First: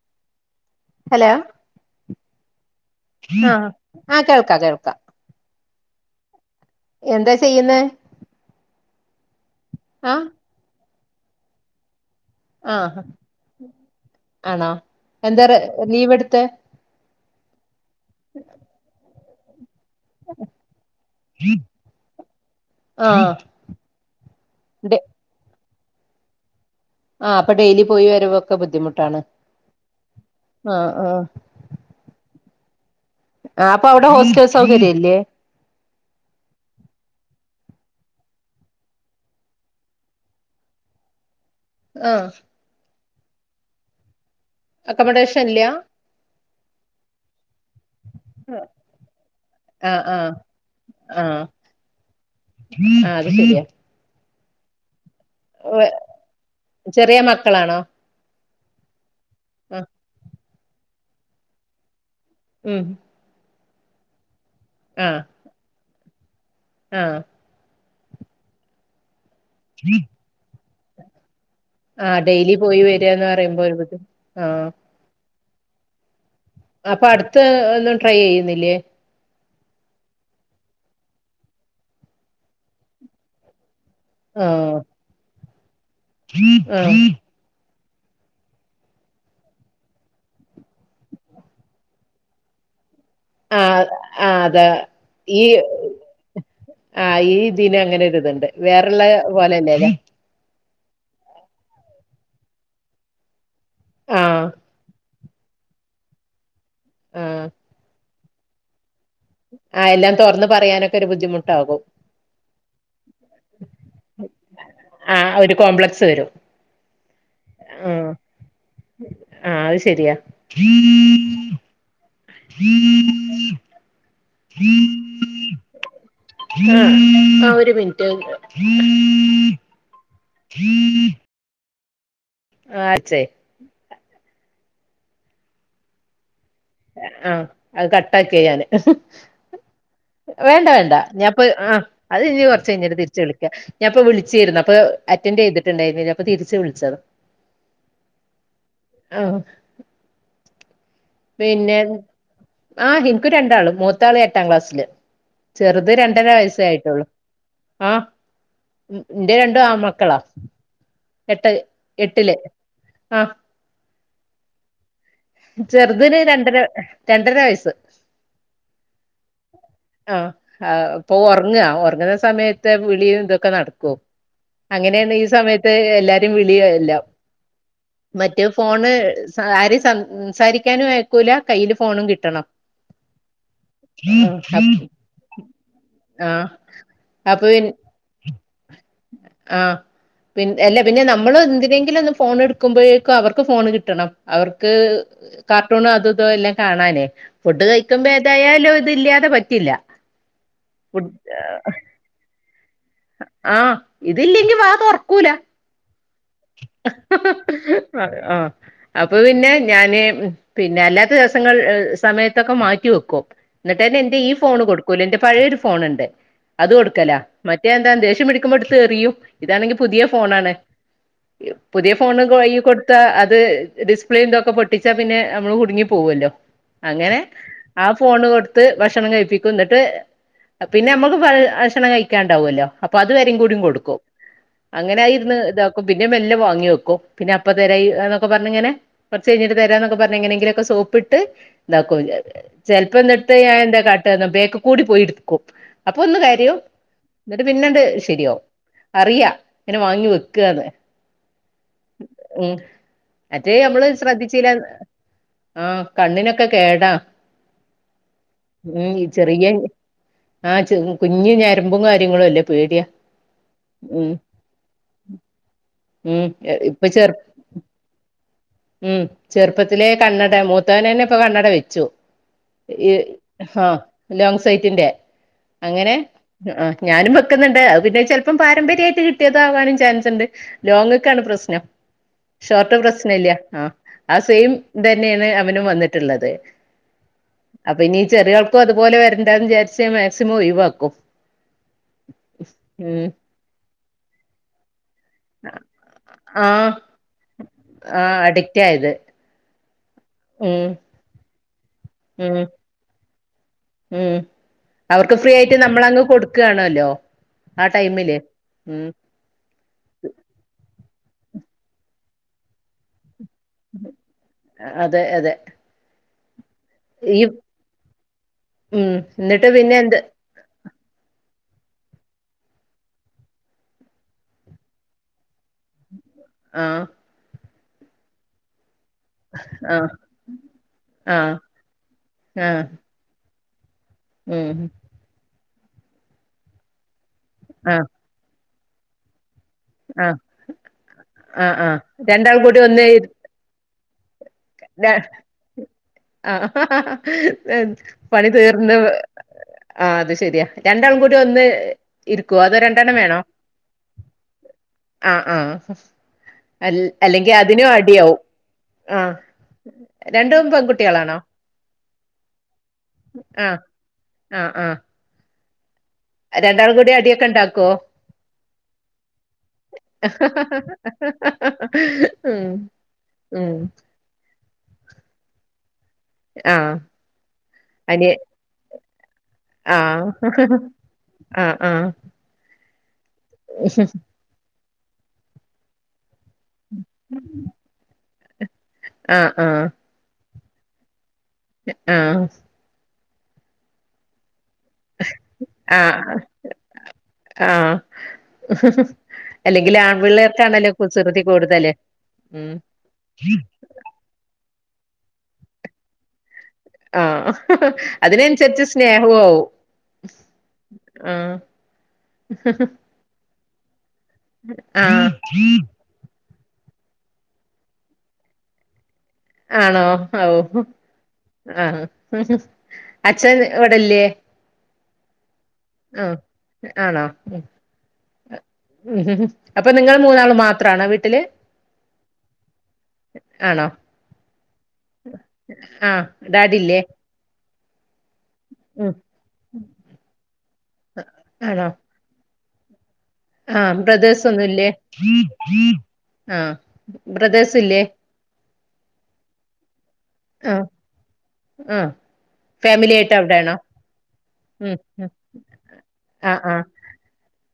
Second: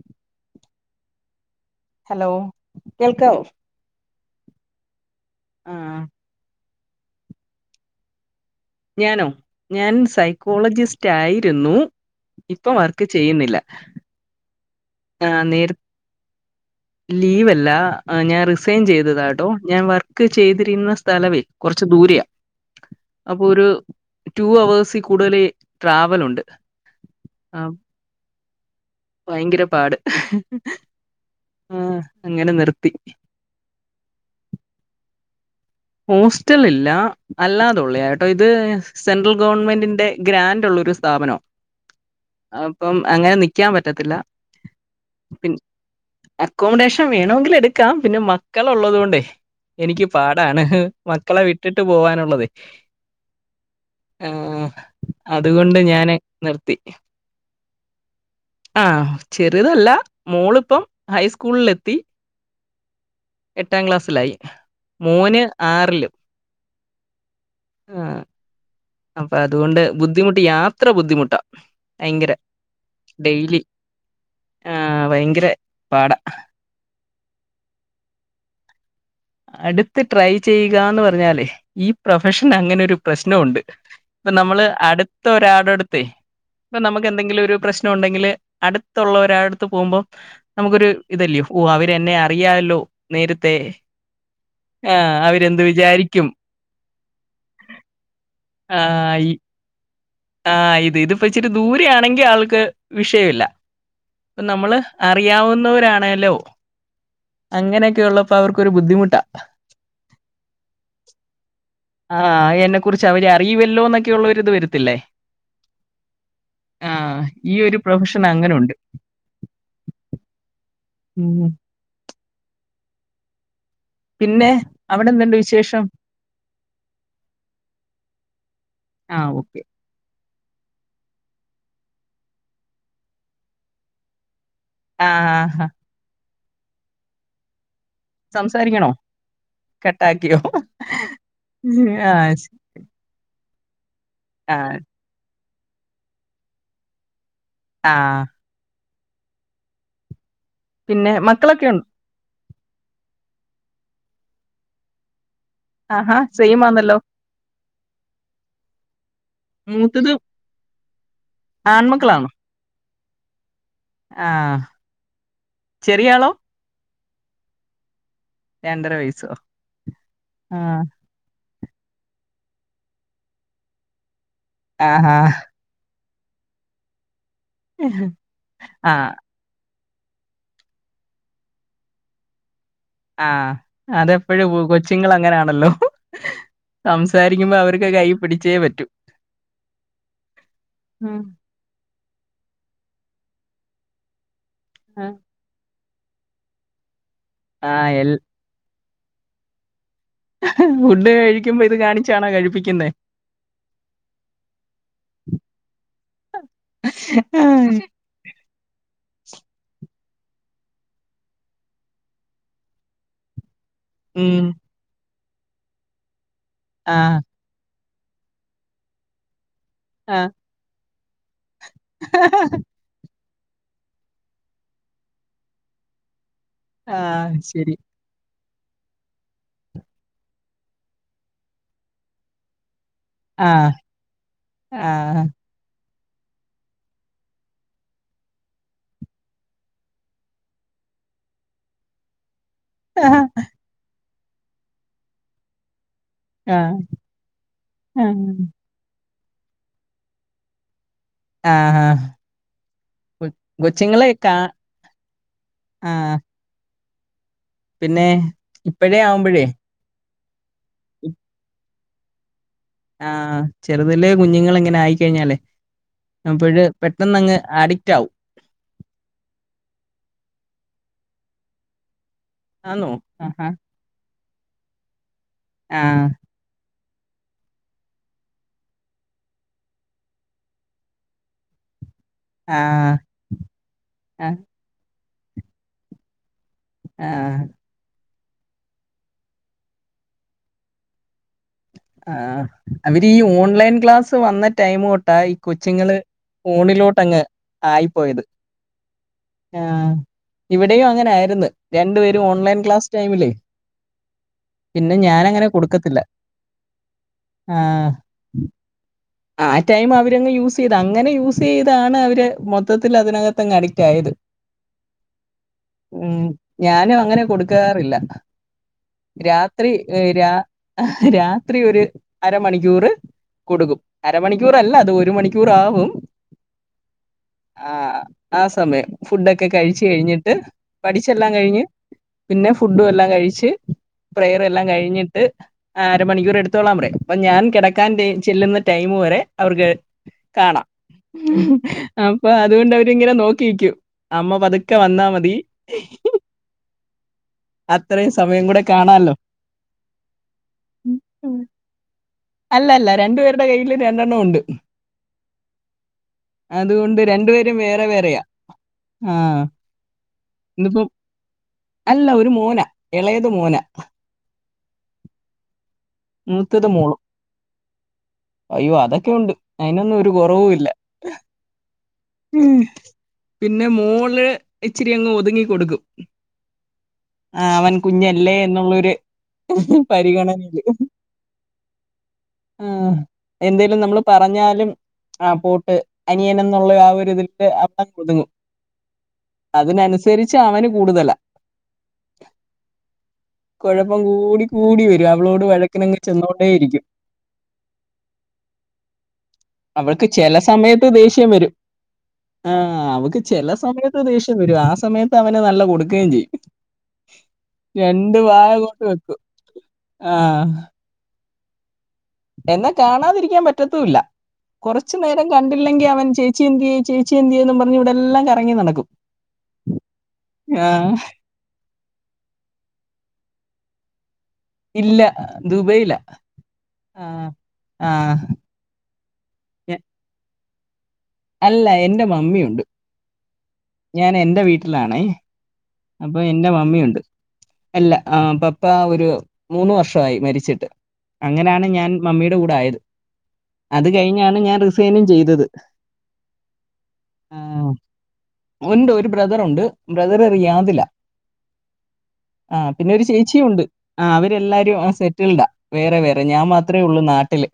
[inaudible] Hello hello കേൾക്കവോ ആ കേൾക്കാം കേൾക്കാം ആഹ് എന്താ ചെയ്യുന്നെ ഞാനോ ഞാൻ സൈക്കോളജിസ്റ്റ് ആയിരുന്നു ഇപ്പൊ ആഹ് വർക്ക് ചെയ്യുന്നില്ല ആണോ ആ എന്താ നേരത്തെ ലീവ് എടുത്തെ [unintelligible] ലീവ് അല്ല ഞാൻ റിസൈൻ ചെയ്തതാ ഞാൻ വർക്ക് ചെയ്തിരുന്ന സ്ഥലവിൽ കുറച്ച ദൂരെയ ആഹ് അപ്പൊ ഒരു ടു ഹവേഴ്സിൽ കൂടുതൽ ട്രാവൽ ഉണ്ട് ആ അപ്പൊ ഡെയിലി പോയി വരുവോക്കെ ബുധിമുട്ട് ഭയങ്കര പാട് ആഹ് ആഹ് ആഅങ്ങനെ നിർത്തി ആ അപ്പൊ അവിടെ ഹോസ്റ്റൽ സൗകര്യല്ലേ ഹോസ്റ്റൽ ഇല്ല അല്ലാതുള്ളേയാട്ടോ ഇത് സെൻട്രൽ ഗവൺമെന്റിന്റെ ഗ്രാന്ൻറ് ഉള്ള ഒരു സ്ഥാപനം ആ അങ്ങനെ നിക്കാൻ പറ്റത്തില്ല അക്കമഡേഷൻ പി ഇല്ലയ അക്കോമഡേഷൻ വേണമെങ്കിൽ എടുക്കാം പിന്നെ മക്കള ആഹ് ഉള്ളത് കൊണ്ടേ ആഹ് എനിക്ക് പ ആഹ് ാണ് മക്കളെ ആഹ് വിട്ടിട്ട് പോവാനുള്ളത് അത് ശരിയാ ആ അതുകൊണ്ട് ഞാന് നിർത്തി ചെറിയ മക്കളാണോ ആഹ ആഹ് ചെറുതല്ല മോളിപ്പം ഹൈസ്കൂളിലെത്തി ഉം എട്ടാം ക്ലാസ്സിലായി മോൻ ആറില് ആഹ ആഹ അപ്പൊ അതുകൊണ്ട് ബുദ്ധിമുട്ട് യാത്ര ബുദ്ധിമുട്ടാ ആ ഭയങ്കര ഡെയിലി പോയി വരികന്ന് ഡെയിലി പറയുമ്പോ ഒരു ഇതാ ആഹ പാട അപ്പൊ അടുത്ത് ഒന്നും ട്രൈ ചെയ്യുന്നില്ലേ അടുത്ത് ട്രൈ ചെയ്യുകന്ന് പറഞ്ഞല്േ ഈ പ്രൊഫഷൻ അങ്ങനെ ഒരു പ്രശ്നംുണ്ട് ഇപ്പൊ നമ്മള് ആഹ് അടുത്ത ഒരാട അടുത്ത ഇപ്പൊ ആഹ് നമുക്ക് എന്തെങ്കിലും ഒരു പ്രശ്നം ണ്ടെങ്കിൽ അടുത്തുള്ള ഒരാടുത്ത് പോകുമ്പോം നമുക്കൊരു ഇതല്ലയോ ഓ അവര് എന്നെ അറിയാല്ലോ നേരത്തെേ ആ ആ അതെ ഈ ആഹ ഈ ദിനം അങ്ങനെ ഒരു ഇതുണ്ട് വേറെള്ള പോലെല്ലേ. ആഹ് ഇത് ഇതിപ്പോ ഇച്ചിരി ദൂരെ ആണെങ്കിൽ ആൾക്ക് വിഷയ ഇില്ല ആ അൊ നമ്മള് അറിയാവുന്നവരാണല്ലോ ആ അങ്ങനെയൊക്കെ ഉള്ളപ്പോ അവർക്കൊരു ബുദ്ധിമുട്ടാ ആ എല്ലാം തുറന്ന് പറയാനൊക്കെ ഒരു ബുദ്ധിമുട്ടാകും ആഹ എന്നെ കുറിച്ച് അവര് അറി ലോഎന്നൊരു ഇത് വരത്തില്ലേ ആ ഒരു കോംപ്ലക്സ് വരും ആ ഈ ഒരു ആ പ്രൊഫഷൻ അങ്ങനെുണ്ട് ആ അത് ശരിയാ ഉം പിന്നെ അവിടെ എന്തുണ്ട് വിശേഷം ആ ഒരു മിനിറ്റ് ആ ഹം ഓക്കെ [inaudible] ആഹച്ചെ ആഹ ആഹ് ആഹ ആഹ അത് കട്ട ആാക്കിയ ഞാന് സംസാരിക്കണോ കട്ടാക്കിയോ വേണ്ട വേണ്ട ഞാൻപ്പൊ ആ അത് ഇനി കുറച്ച് കഴഞ്ഞിട്ട് തിരിച്ച്ു വിളിക്കും ഞാൻപ്പൊ വിളിച്ചിരുന്നു അപ്പൊ ആഹ് അറ്റൻഡ് ചെയ്തിട്ടുണ്ടായിുന്ന അപ്പ തിരിച്ച് വിളിച്ചതോ ആഹ ആഹ പിന്നെ മക്കളൊക്കെുണ്ട് ആഹ എനിക്ക് രണ്ടാള് മൂത്താള് എട്ടാം ക്ലാസ്സില് ചെറുത് ആഹാ രണ്ടര സെയിം ആന്നല്ലോ വയസ്സായിട്ടോുള്ളൂ ആ എന്റെ രണ്ടു ആണ് മൂത്തത് മക്കളാ എട്ട് എട്ടില് ആഹ് ആഹ ചെറുതിന് രണ്ടര രണ്ടര വയസ്സ് രണ്ടര വയസ്സോ ആഹ ആഹ് ആ് പോ ഉറങ്ങുന്നേ സമയത്ത് വിളിയും ഇതൊക്കെ നടക്കും അങ്ങനെയാണ് ആഹാ ഈ സമയത്ത് എല്ലാർക്കും വിളിയെല്ലാം മറ്റേഫോൺ ആഹ് സംസാരിക്കാനും ആയക്കൂല കയ്യിയില് ഫോണും കിട്ടണം ആഹ അതെപ്പോഴും കൊച്ചുങ്ങൾ അങ്ങനെയാണല്ലോ ആഹ് സംസാരിക്കുമ്പോ അവർക്ക് കൈ പിട ആഹ പിന്ന അല്ല പിന്നെ നമ്മൾ എന്തിനെങ്കിലും ഒന്ന് ഫോൺ എടുക്കുമ്പോ അവർക്ക് ഫോൺ കിട്ടണം അവർക്ക് കാർട്ടൂണോ അത ഇതോ എല്ലാം കാണാനേ ഫുഡ് ആഹ് കഴിക്കുമ്പോ എൽ ഏതായാലും ഇതില്ലാതെ പറ്റില്ല ഫുഡ് കഴിക്കുമ്പോ ഇത് കാണിച്ചാണോ കഴിപ്പിക്കുന്ന ആഹ് ഇതില്ലെങ്കി വാത് ഉറക്കൂല ആഹ ആഹ് അപ്പൊ പിന്നെ ഞാന് പിന്നെ അല്ലാത്ത ദിവസങ്ങൾ സമയത്തൊക്കെ മാറ്റി വെക്കും എന്നിട്ട് എന്റെ ഈ ഉം ഫോൺ കൊടുക്കൂലോ എന്റെ പഴയൊരു ഫോണുണ്ട് അത് കൊടുക്കല ആഹ് മറ്റേ അദേഷ്യം പിടിക്കുമ്പോ അടുത്ത്ത്തെറും ഇതാണെങ്കിൽ പുതിയ ആഹ് ഫോണാണ് പുതിയ ഫോണ് കഴ കൊടുത്ത അ ത് ഡിസ്പ്ലേന്തൊക്കെ പൊട്ടിച്ചാ പിന്നെ നമ്മള് കുടുങ്ങി പോവല്ലോ അങ്ങനെ ആഹ് ശരി ആ ഫോണ് കൊടുത്ത് ത്ത് ഭക്ഷണം കഴിപ്പിക്ക എന്നിട്ട് പിന്നെ നമ്മുക്ക് ഭക്ഷണം കഴിക്കാണ്ടാവുമല്ലോ അപ്പൊ അത്വരും കൂടിയും ആഹ് കൊടുക്കും ആഹ് അങ്ങനൊയിരുന്നു പിന്നെ മെല്ല വാങ്ങി വക്ക പിന്നെ അപ്പ തരൊക്കെ പറെ കുറച്ച് കഴിഞ്ഞി തരൊന്നാ പറഞ്ഞു സോപ്പിട്ടു പ്പിട്ട് ഇതാക്കും ചെലപ്പോം എന്നിട്ടത്ത് ഞാ എന്താ കാട്ടന്ന ബേക്ക് കൂടി പോയിടുക്കും അപ്പൊ ഒന്ന് കാര്യോ ആഹ് എന്നിട്ട് പിന്നെണ്ട് ശരിയാ അറിയ ഇങ്ങനെ വാങ്ങി വെക്ക ആഹ് ഉ മറ്റേ നമ്മള് കൊച്ചുങ്ങളെ കാ ശ്രദ്ധിച്ചില്ല ആഹ ആഹ് കണ്ണിനൊക്കെ കേടാ പിന്നെ ഉം ഇപ്പഴേ ആവുമ്പഴേ ചെറിയ ആഹ കുഞ്ഞു ഞരമ്പും കാര്യങ്ങളുംല്ലേ ആഹ് ചെറുതല്ല കുഞ്ഞുങ്ങൾ എങ്ങനെ ആയിക്കഴിഞ്ഞ അല്ലെ ഉം നപ്പോ ഇപ്പൊ ചെർ പെട്ടെന്ന് അങ്ങ് അഡിക്റ്റ് ആകും ഉം ചെറുപ്പത്തിലെ കണ്ണട മൂത്തവന തന്നെ ഇപ്പൊ കണ്ണട വെച്ചു ആന്നോ ഈ ആഹാ ആ ലോങ് സൈറ്റിന്റെ അങ്ങനെ ആഹ് ആ ഞാനും വെക്കുന്നുണ്ട് പിന്നെ ചെപ്പം പാരമ്പര്യമായിട്ട് കിട്ടിയത ആകാനും ചാൻസ്ണ്ട് ലോങ്ങക്കാണ് പ്രശ്നം ഷോർട്ട് ആഹ് പ്രശ്ന ഇല്ല ആഹ ആ ആഹ് സെയിം തന്നെയാണ് അവനും വന്നിട്ടുള്ളത് ആഹ ചെറിയാൾക്കും അതുപോലെ വരണ്ടാന്ന് വിചാരിച്ച് മാക്സിമം ഒഴിവാക്കും ആ ഉം അവര് ഈ ഓൺലൈൻ ക്ലാസ് വന്ന ടൈമ തൊട്ട് തട്ടായി കൊച്ചുങ്ങള് ആഹ് ഫോണിലോട്ടങ്ങ് ആഹ് ആയിപ്പോയത് അഡിക്റ്റ് ആയത് ആ് ഉം ഇവിടെയും അങ്ങനെ ആയിരുന്നു രണ്ടു പേരും ഉം ഓൺലൈൻ ക്ലാസ് ടൈമിലേ ഉം പിന്നെ അവർക്ക് ഞാന ഫ്രീ അങ്ങനെ ആയിട്ട് കൊടുക്കത്തില്ല നമ്മളങ്ങ് കൊടുക്കാണല്ലോ ആ ഉം ആ ടൈം അവരങ് യൂസ് ചെയ്താ അങ്ങനെ യൂസ് ചെയ്താണ് അവര് മൊത്തത്തിൽ അതിനകത്ത് അഡിക്റ്റ് ആയത് അതെ അതെ ഉ ഞാനും ഈ അങ്ങനെ കൊടുക്കാറില്ല ഉം എന്നിട്ട് രാത്രി പിന്നെ എന്ത് രാ രാ ത്രി ഒരു അരമണിക്കൂറ് കൊടുക്കും അരമണിക്കൂറല്ല അത് ഒരു മണിക്കൂറാവും ആഹ ആഹ ആ സമയം ഫുഡൊക്കെ കഴിച്ചു ആഹ് കഴിഞ്ഞിട്ട് പഠിച്ചെല്ലാം ആഹ് കഴിഞ്ഞ് പിന്നെ ആഹ് ഫുഡും എല്ലാം കഴിച്ച് പ്രയർ ഉം എല്ലാം കഴിഞ്ഞിട്ട് അരമണിക്കൂർ എടുത്തോളാം പറേ അപ്പൊ ഞാൻ ആഹ് കിടക്കാൻ ചെല്ലുന്ന് ടൈം വരെ അവർക്ക് ആഹ് കാണാം ആഹ് ആഹ് അപ്പൊ രണ്ടാളും അതുകൊണ്ട് അവരിങ്ങനെ നോക്കിക്കും ആഹ അത്രയും പണി സമയം കൂടെ തിയർന്ന കാണാമല്ലോ ആ അത് ശരിയാ രണ്ടാളും കൂടി ഒന്ന് ഇരിക്കുവ അതോ അല്ല അല്ല രണ്ടെണ്ണം വേണോ രണ്ടുപേരുടെ കയ്യിൽ രണ്ടെണ്ണം ഉണ്ട് ആഹ ആഹ അ അതുകൊണ്ട് അല്ലെങ്കിൽ രണ്ടുപേരും അതിനും വേറെ അടിയവും വേറെയാ ആഹ ആ രണ്ട ഇന്നിപ്പം പെൺകുട്ടികളാണോ അല്ല ഒരു മോന ഇളയത് ആഹ മോന ആഹ ആഹ മൂത്തത് രണ്ടാൾ കൂടി മോളും അടൊക്കെ ഇണ്ടാക്കുവോ അയ്യോ അതൊക്കെ ഒണ്ട് അയ്നൊന്നും ഒരു കൊറവും ഇല്ല ഉം ഉം പിന്നെ മോള് ഇച്ചിരി അങ്ങ് ഒതുങ്ങി കൊടുക്കും ആഹ് ആ അവൻ കുഞ്ഞല്ലേ എന്നുള്ളൊര് പരിഗണനയില് ആഹ് ആഹ് ആ എന്തേലും നമ്മള് പറഞ്ഞാലും ആഹ് പോട്ട് അനിയന് എന്നൊള്ള ആ ഒര് ഇതില് അവളങ്ങ് ഒതുങ്ങും ആ ആ അതിനനുസരിച്ച് ച്ചാ അവന് കൂട്തലാ ആഹ് കൊഴപ്പം കൂടി കൂടി വരും അവളോട് വഴക്കിനങ്ങ് ചെന്നോണ്ടേയിരിക്കും ആഹ് അല്ലെങ്കിലും ആൺ അവൾക്ക് പിള്ളാർക്കാണല്ലോ കുസൃതി കൂടുതല് ഉം ആഹ് അവക്ക് ചെല സമയത്ത് ദേഷ്യം വരും ആ സമയത്ത് അവന് നല്ല കൊട്ക്കയും ചെയ്യും ആ രണ്ട് വാഴ അതിനനുസരിച്ച് കൊണ്ട് വെക്കും സ്നേഹവും ആവും ആഹ് ആ എന്നാ കാണാതിരിക്കാൻ പറ്റത്തും ഇല്ല ആ കുറച്ചു നേരം കണ്ടില്ലെങ്കി അവൻ ചെ ചേച്ചി എന്തിയെ ചേച്ചി എന്തിയെന്ന് പറഞ് ഇവ്ടെല്ലാം കറങ്ങി നടക്കും ആണോ ഓ ആ. ആഹ് അച്ഛൻ- ഇവ്ട്ല്ലേ ഇല്ല ദുബൈയിലാ. ആ ആണോ ആ. ആ. അപ്പ ഞ നിങ്ങൾ മൂന്നാള് മാത്രം അല്ല എന്റെ മമ്മിയുണ്ട് ആണോ ഞാൻ എന്റെ വീട്ട്ലാണേ ആഹ് അപ്പൊ എന്റെ ഡാഡി ഇല്ലേ മമ്മിയൊണ്ട് അല്ല ആ പപ്പ ഉം ഒര് മൂന്ന് വർഷം ആയി മരിച്ചിട്ട് അങ്ങനാണ് ആണോ ഞാൻ മമ്മിടെ കൂ ടായത് ആഹ് ബ്രദേഴ്‌സ് ഒന്നും ഇല്ലേ ചെയ്തത്. ആഹ് ബ്രദേഴ്സ് ഇല്ലേ ഒണ്ട് ഒരു ബ്രദറൊണ്ട് ബ്രദറ് ആഹ് റിയാദിലാ ആഹ് ആ പിന്നെ ഫാമിലി ഒര് ആയിട്ട് ചേച്ചിം അവിടെയാണോ ഒണ്ട് ആ ഉം അവരെല്ലാരും ഉം സെറ്റിൽഡാ വേറെ വേറെ ആഹ് ഞാൻ ആഹ് മാത്രവേ ഒള്ളൂ നാട്ടില്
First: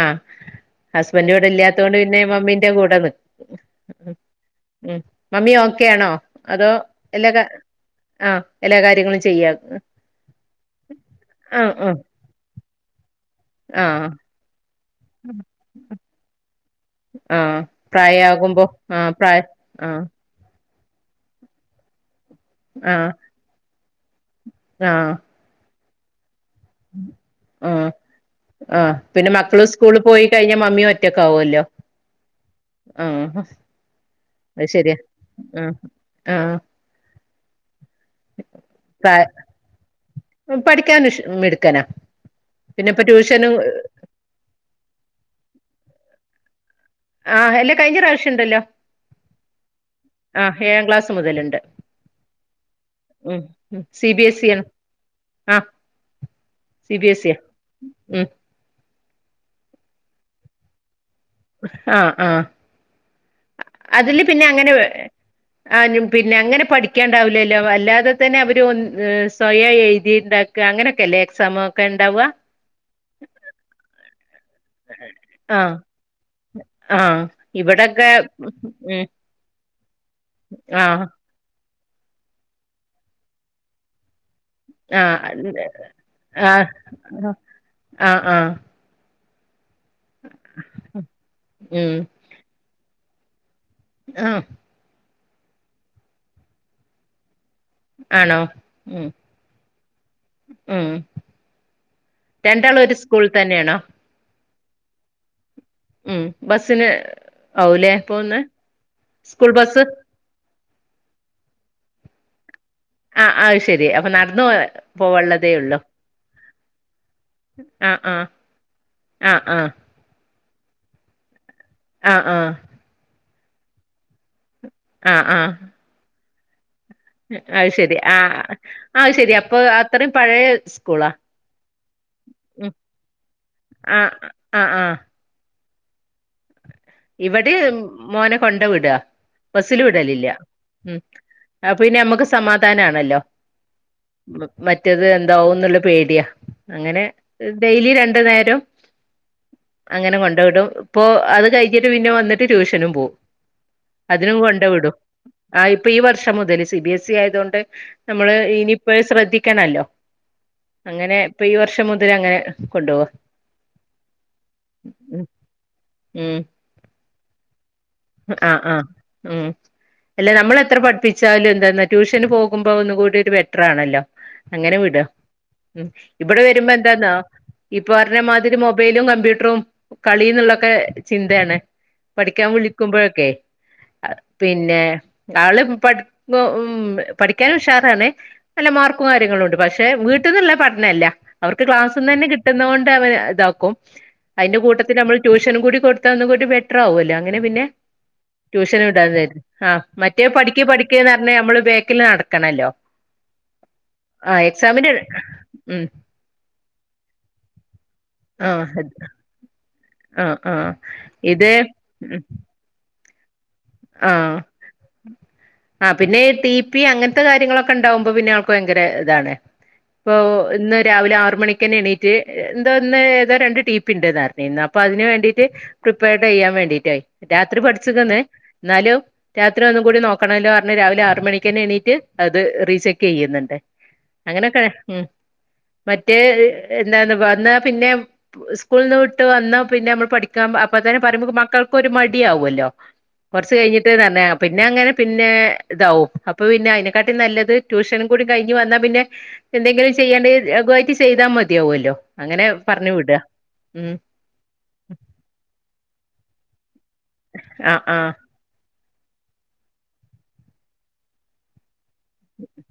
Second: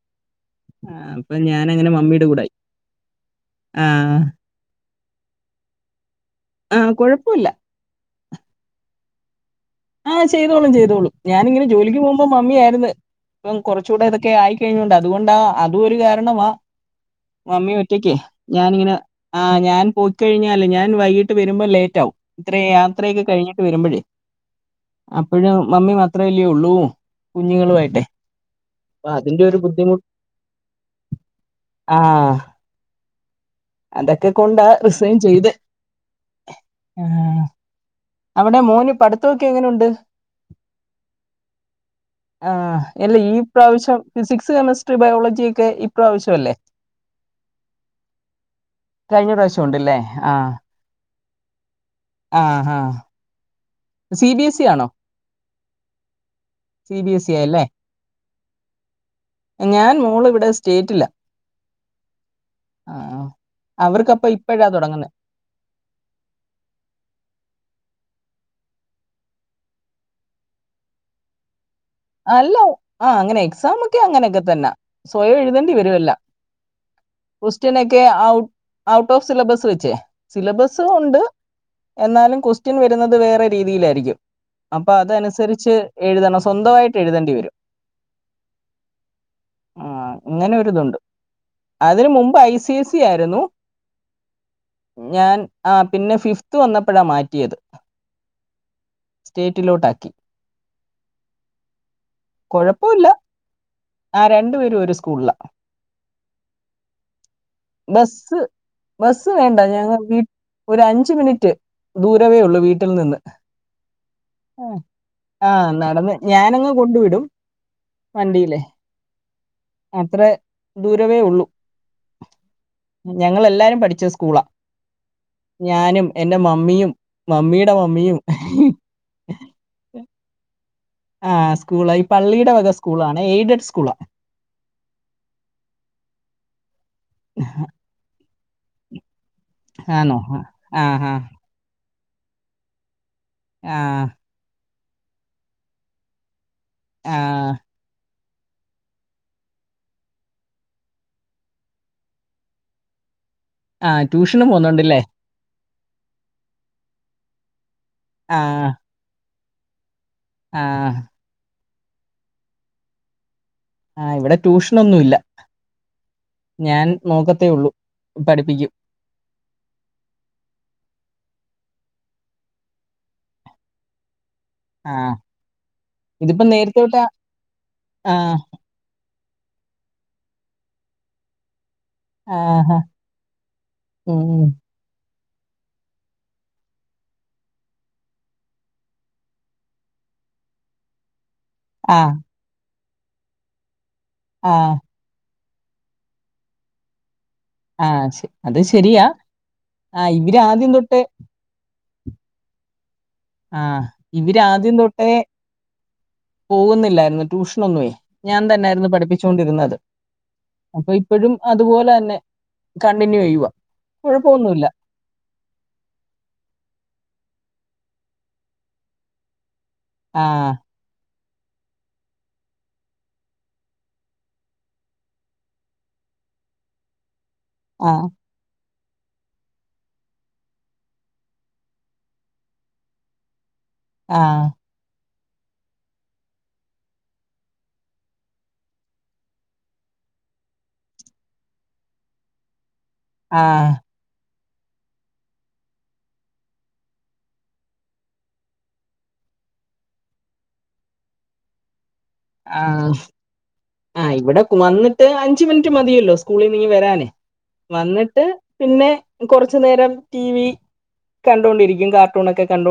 ആഹ് ആ ഹസ്ബൻഡ് അപ്പൊ ഇവ്ടെ ഞാനങ്ങനെ ഇല്ലാത്തൊണ്ട് പിന്നെ മമ്മിയുടെ കൂടായി. മമ്മീന്റെ കൂടെ ആ ഉം മമ്മി ഓക്കൊആണോ അതോ ആ എല്ലാ ക കുഴപ്പമില്ല. ആഹ് എല്ലാ കാര്യങ്ങളും ചെയ്യാ ആഹ് ചെയ്തോളും ചെയ്തോളും ഞാനിങ്ങനെ ആഹ് ആഹ് ജോലിക്ക് പോക്മ്പം മമ്മിയാര്ന്ന് ഇപ്പം കൊറച്ചുടെ ആഹ് ഇതൊക്കെ ആയി കഴിഞ്ഞകൊണ്ടാ അതുകൊണ്ടാ അതും ഒര് കാരണവാ ആഹ് മമ്മി ഒറ്റക്കെ പ്രായാകുമ്പോ ഞാനിങ്ങനെ ആഹ് പ്രായ ആ ഞാൻ ആഹ് പോയ്ക്കഴിഞ്ഞാല് ഞാൻ വൈകിട്ട് വരുമ്പ ലേറ്റ് ആവും ഇത്ര ആഹ് യാത്രയൊക്കെ കഴിഞ്ഞിട്ട് വരുമ്പഴേ ആഹ് അപ്പഴ്‌ മമ്മി മാത്രം അല്ലെ ഒള്ളൂഴ കുഞ്ഞുങ്ങള് ആഹ് ആയിട്ടേ ആഹ് പിന്നെ മക്കള് സ്കൂള് പോയി കഴിഞ്ഞ മമ്മി ഒറ്റക്ക് ആവ് ല്ലോ ആ ആഹ് അതൊക്കെ കൊണ്ടാ അത് ശെരിയാ റിസൈൻ ചെയ്തേ. ആഹ് ആഹ് അവ്ടെ മോന് പടുത്തം ഒക്കെ എങ്ങനെഒണ്ട് പഠിക്കാൻ മിടുക്കനാ ആ പിന്നെ ഇപ്പ യല്ല ഈ ട്യൂഷനും പ്രാവ്ശ്യം ഫിസിക്സ് കെമിസ്ട്രി ബയോളജി ഒക്കെ ഇ ക്കാവശം അല്ലെ ആഹ് എല്ലാ കഴിഞ്ഞ പ്രാവശ്യണ്ടല്ലോ കഴിഞ്ഞ പ്രാവശ്യം ഉണ്ടല്ലേ ആ ആഹ് ഏഴാം ക്ലാസ് മുതല്ണ്ട് ആ ആ ഉം C BS B E S യാണ് ആണോ ആഹ് C B BS C S E യാ ആയല്ലേ ഉം ഞാൻ മോള് ഇവ്ടെ സ്റ്റേറ്റിലാ ആഹ് ആഹ് അതില് അവർക്കപ്പൊ പിന്നെ ഇപ്പോഴാ അങ്ങനെ തുടങ്ങുന്നത് അ നു പിന്നെ അങ്ങനെ പഠിക്കാണ്ടാവില്ലല്ലോ വല്ലാതെ തന്നെ അവര് സ്വയം എഴുതി ണ്ടാക്ക അങ്ങനെയൊക്കെല്ലേ എക്സാമ് അല്ല ആഹ് അങ്ങനെ എക്സാമൊക്കെ അങ്ങനെക്കെതന്ന സ്വയം എഴുതണ്ടി ആഹ് വരുവെല്ലാം ആഹ് കോസ്റ്റ്യനൊക്കെ ഇവിടൊക്കെ ഔ ഉം ഔട്ട് ഓഫ് സിലബസ് വച്ചേ. സിലബസു ആഹ് ഉണ്ട് എന്നാലും ക്വസ്റ്റ്യൻ വരുന്നത് വേറെ രീതിയിലായിരിക്കും അപ്പൊ അതനുസരിച്ച് എഴുതണം സ്വന്തവായിട്ട് ആ ആഹ ആഹ ആ ഇങ്ങനൊരിതുണ്ട്. അതിന് മുമ്പ് ഐ സി ഐ സി ആയിരുന്നു ആഹ ഞാൻ ആ പിന്നെ ഫിഫ്ത് വന്നപ്പഴാ മാറ്റിയത് ആണോ ഉ സ്റ്റേറ്റിലോട്ടാക്കി ഉം രണ്ടാളും ഒരു സ്കൂൾ തന്നെയാണോ രണ്ടു പേരും ഒരു സ്കൂൾ ളാ ഉം ബസ്സിന് ആവൂലേ ബസ്സ് പോവുന്നെ ബസ്സ് സ്കൂൾ വേണ്ട ബസ്സ് ഞങ്ങൾ വീ ഒരു അഞ്ച് മിനിറ്റ് ദൂരവേ ഉള്ളൂ വീട്ടി ആ അത് ശെരി, അപ്പൊ നടന്നു പോ ആ പോവള്ളതേ ഉള്ളു നടന്ന് ഞാനങ്ങ് കൊണ്ട് വിടും, വണ്ടീലേ.. ആഹ് ആഹ് അത്ര ദൂരവേ ഉള്ളൂ ആഹ ആഹ ഞങ്ങൾ എല്ലാരും പഠിച്ച സ്കൂളാ ആഹ ആഹ എൻ്റെ മമ്മിയും അത് മമ്മിയുടെ ശരി, മമ്മിയും ആ ആശരി അപ്പൊ അത്രയും പഴയ സ്കൂളാ ആ സ്കൂളാ ഈ പള്ളിയുടെ വക ഉം സ്കൂളാണ് എയ്ഡഡ് സ്കൂള ആഹ് ആഹ് ഇവട്യും മോനെ കൊണ്ട് വിട, ബസ്സിൽ ആണോ വിടലില്ല ആ ആ പിന്നെ നമ്മക്ക് സമാധാനാണല്ലോ ആഹ മറ്റേത് എന്താവുംന്നുള്ള പേടിയാ അങ്ങനെ ആഹ് ഡെയ്‌ലി രണ്ട് നേരം അങ്ങനെ കൊണ്ട് വിടും. ഇപ്പൊ അത് കഴിഞ്ഞിട്ട് പിന്നെ വന്നിട്ട് ട്യൂഷനും പോവും ആ അതിനും ട്യൂഷനും കൊണ്ട് വിടും പോന്നോണ്ടില്ലേ ആ ഇപ്പൊ ഈ വർഷം മുതല് സി ബി എസ് ഇ ആയത് കൊണ്ട് നമ്മള് ആഹ് ഇനിയിപ്പോ ശ്രദ്ധിക്കനല്ലോ ആഹ് അങ്ങനെ ഇപ്പൊ ഈ വർഷം മുതൽ അങ്ങനെ കൊണ്ടു പോവ്വ ആ് ഇവിടെ ട്യൂഷനൊന്നുവില്ല. ഞാൻ നോക്കത്തേ ഉള്ളു ആഹ ആഹ് ഉം അല്ല നമ്മൾ എത്ര പഠിപ്പിച്ച് ച്ചാലും എന്തന്ന ട്യൂഷന് പോകുമ്പോ ഒന്നുകൂടി ഒരു ബെറ്ററാണല്ലോ അങ്ങനെ വിട, ആഹ് ഉം ഇബടെ ഇതിപ്പോ വരുമ്പോ നേരത്തെ തൊട്ടാ എന്താന്നോ, ഇപ്പ ആഹ് പറഞ്ഞമാതിരി മൊബൈലും കമ്പ്യൂട്ടറും റും കളിന്നുള്ളൊക്കെ ചിന്തയാണ് പഠിക്കാൻ വിളി ആഹ് ക്കുമ്പോഴൊക്കെ ഉം പിന്നെ ആള് പഠി പഠിക്കാനും ഉഷാറാണ് നല്ല മാർക്കും കാര്യങ്ങളുംണ്ട്. പക്ഷെ വീട്ട ട്ട്ന്ന്ള്ള പഠനല്ല. അവർക്ക് ആഹ് ക്ലാസ്ന്ന്ന്നെ കിട്ടുന്നോണ്ട് അവരിതാക്കും. അയ്ന്റെ ആഹ് കൂട്ടത്തിൽ നമ്മൾ ട്യൂഷനും കൂടി കൊടുത്ത ഒന്നുംകൂടി ബെറ്ററാവ്വല്ലൊ അങ്ങനെ പി ആഹ് ശ അത് ട്യൂഷന് ശരിയാ. വിടാംന്ന് കര്തി. ആ ആഹ് മറ്റേ പഠിക്ക് ഇവരാദ്യം പഠിക്ക് തൊട്ടേ ന്നർഞ്ഞ് നമ്മള് ബേക്കില് നടക്കണല്ലോ ആഹ് ആ ഇവര് ആദ്യം എക്സാമിന്റെ തൊട്ടേ ഉം പോകുന്നില്ലായിരുന്നു. ട്യൂഷനൊന്നുവേ ഞാൻ ആ തന്നായിരുന്നു പഠിപ്പിച ച്ചോണ്ടിരുന്നത്. ആ ആ അപ്പൊ ഇപ്പഴും ഇത് അതുപോലെ തന്നെ കണ്ടിന്യൂ ചെയ്യുവ ആഹ ആ പിന്നെ ടി പി അങ്ങനെ ഇ കാര്യങ്ങളൊക്കെണ്ടാവുമ്പോ പിന്നെ അവൾക്ക് ഭയങ്കര ഇതാണ്. പ്പൊ ആഹ് ഇന്ന് രാവിലെ ആറു മണിക്കെന്നെ എണീറ്റ് എന്തോ ഇന്ന് ഏതോ രണ്ട് ടി. പി ണ്ട്ന്ന് പർഞ്ഞ്, അപ്പൊ അതിന് വേണ്ടിട്ട് പ്രിപ്പർട് യ്യ ചെയ്യാൻ വേണ്ടീട്ടെയ്, രാത്രി പഠിച്ച് ആഹ് ക്ന്ന് ന്നാലും രാത്രി ഒന്നും കൂടി നോക്കണമ ല്ലോന്നറഞ്ഞ് രാവിലെ ആറ് മണിക്ക്ന്നെ എണീറ്റ് അത് റീ ചെക്ക് ചെയ്യുന്നുണ്ട് ആഹ് അങ്ങനെയൊക്കെ ഉം മറ്റേ എന്താ വന്ന പിന്നെ സ്കൂളിൽ നിന്ന് വിട്ട് വന്ന പിന്നെ നമ്മൾ പഠിക്കാൻ അപ്പ തന്നെ പറയ്മ്പൊ മക്കൾക്കൊരു മടിയാവല്ലോ കുറച്ച് ആഹ് കഴിഞ്ഞിട്ട് ന്നർഞ്ഞ പിന്നെ അങ്ങനെ പിന്നെ ഇതാവും അപ്പ പിന്നെ അയിനെക്കാട്ടി നല്ലത് ട്യൂഷനും കൂടി കഴിഞ്ഞവന്നാ പിന്നെ എന്തെങ്കിലും ചെയ്യേണ്ടി രഘുയിട്ട് ചെയ്താ മതിയാവുല്ലോ. ആ അ ഇവിടെ വന്നിട്ട് അഞ്ച് മിനിറ്റ് മതിയല്ലോ സ്കൂളിൽ നിങ്ങ് വരാൻ. ആ ആ വന്നിട്ട് പിന്നെ. കുറച്ചു നേരം ടി വി കണ്ടോണ്ടിരിക്കും. കാർട്ടൂൺ ഒക്കെ കണ്ടോ.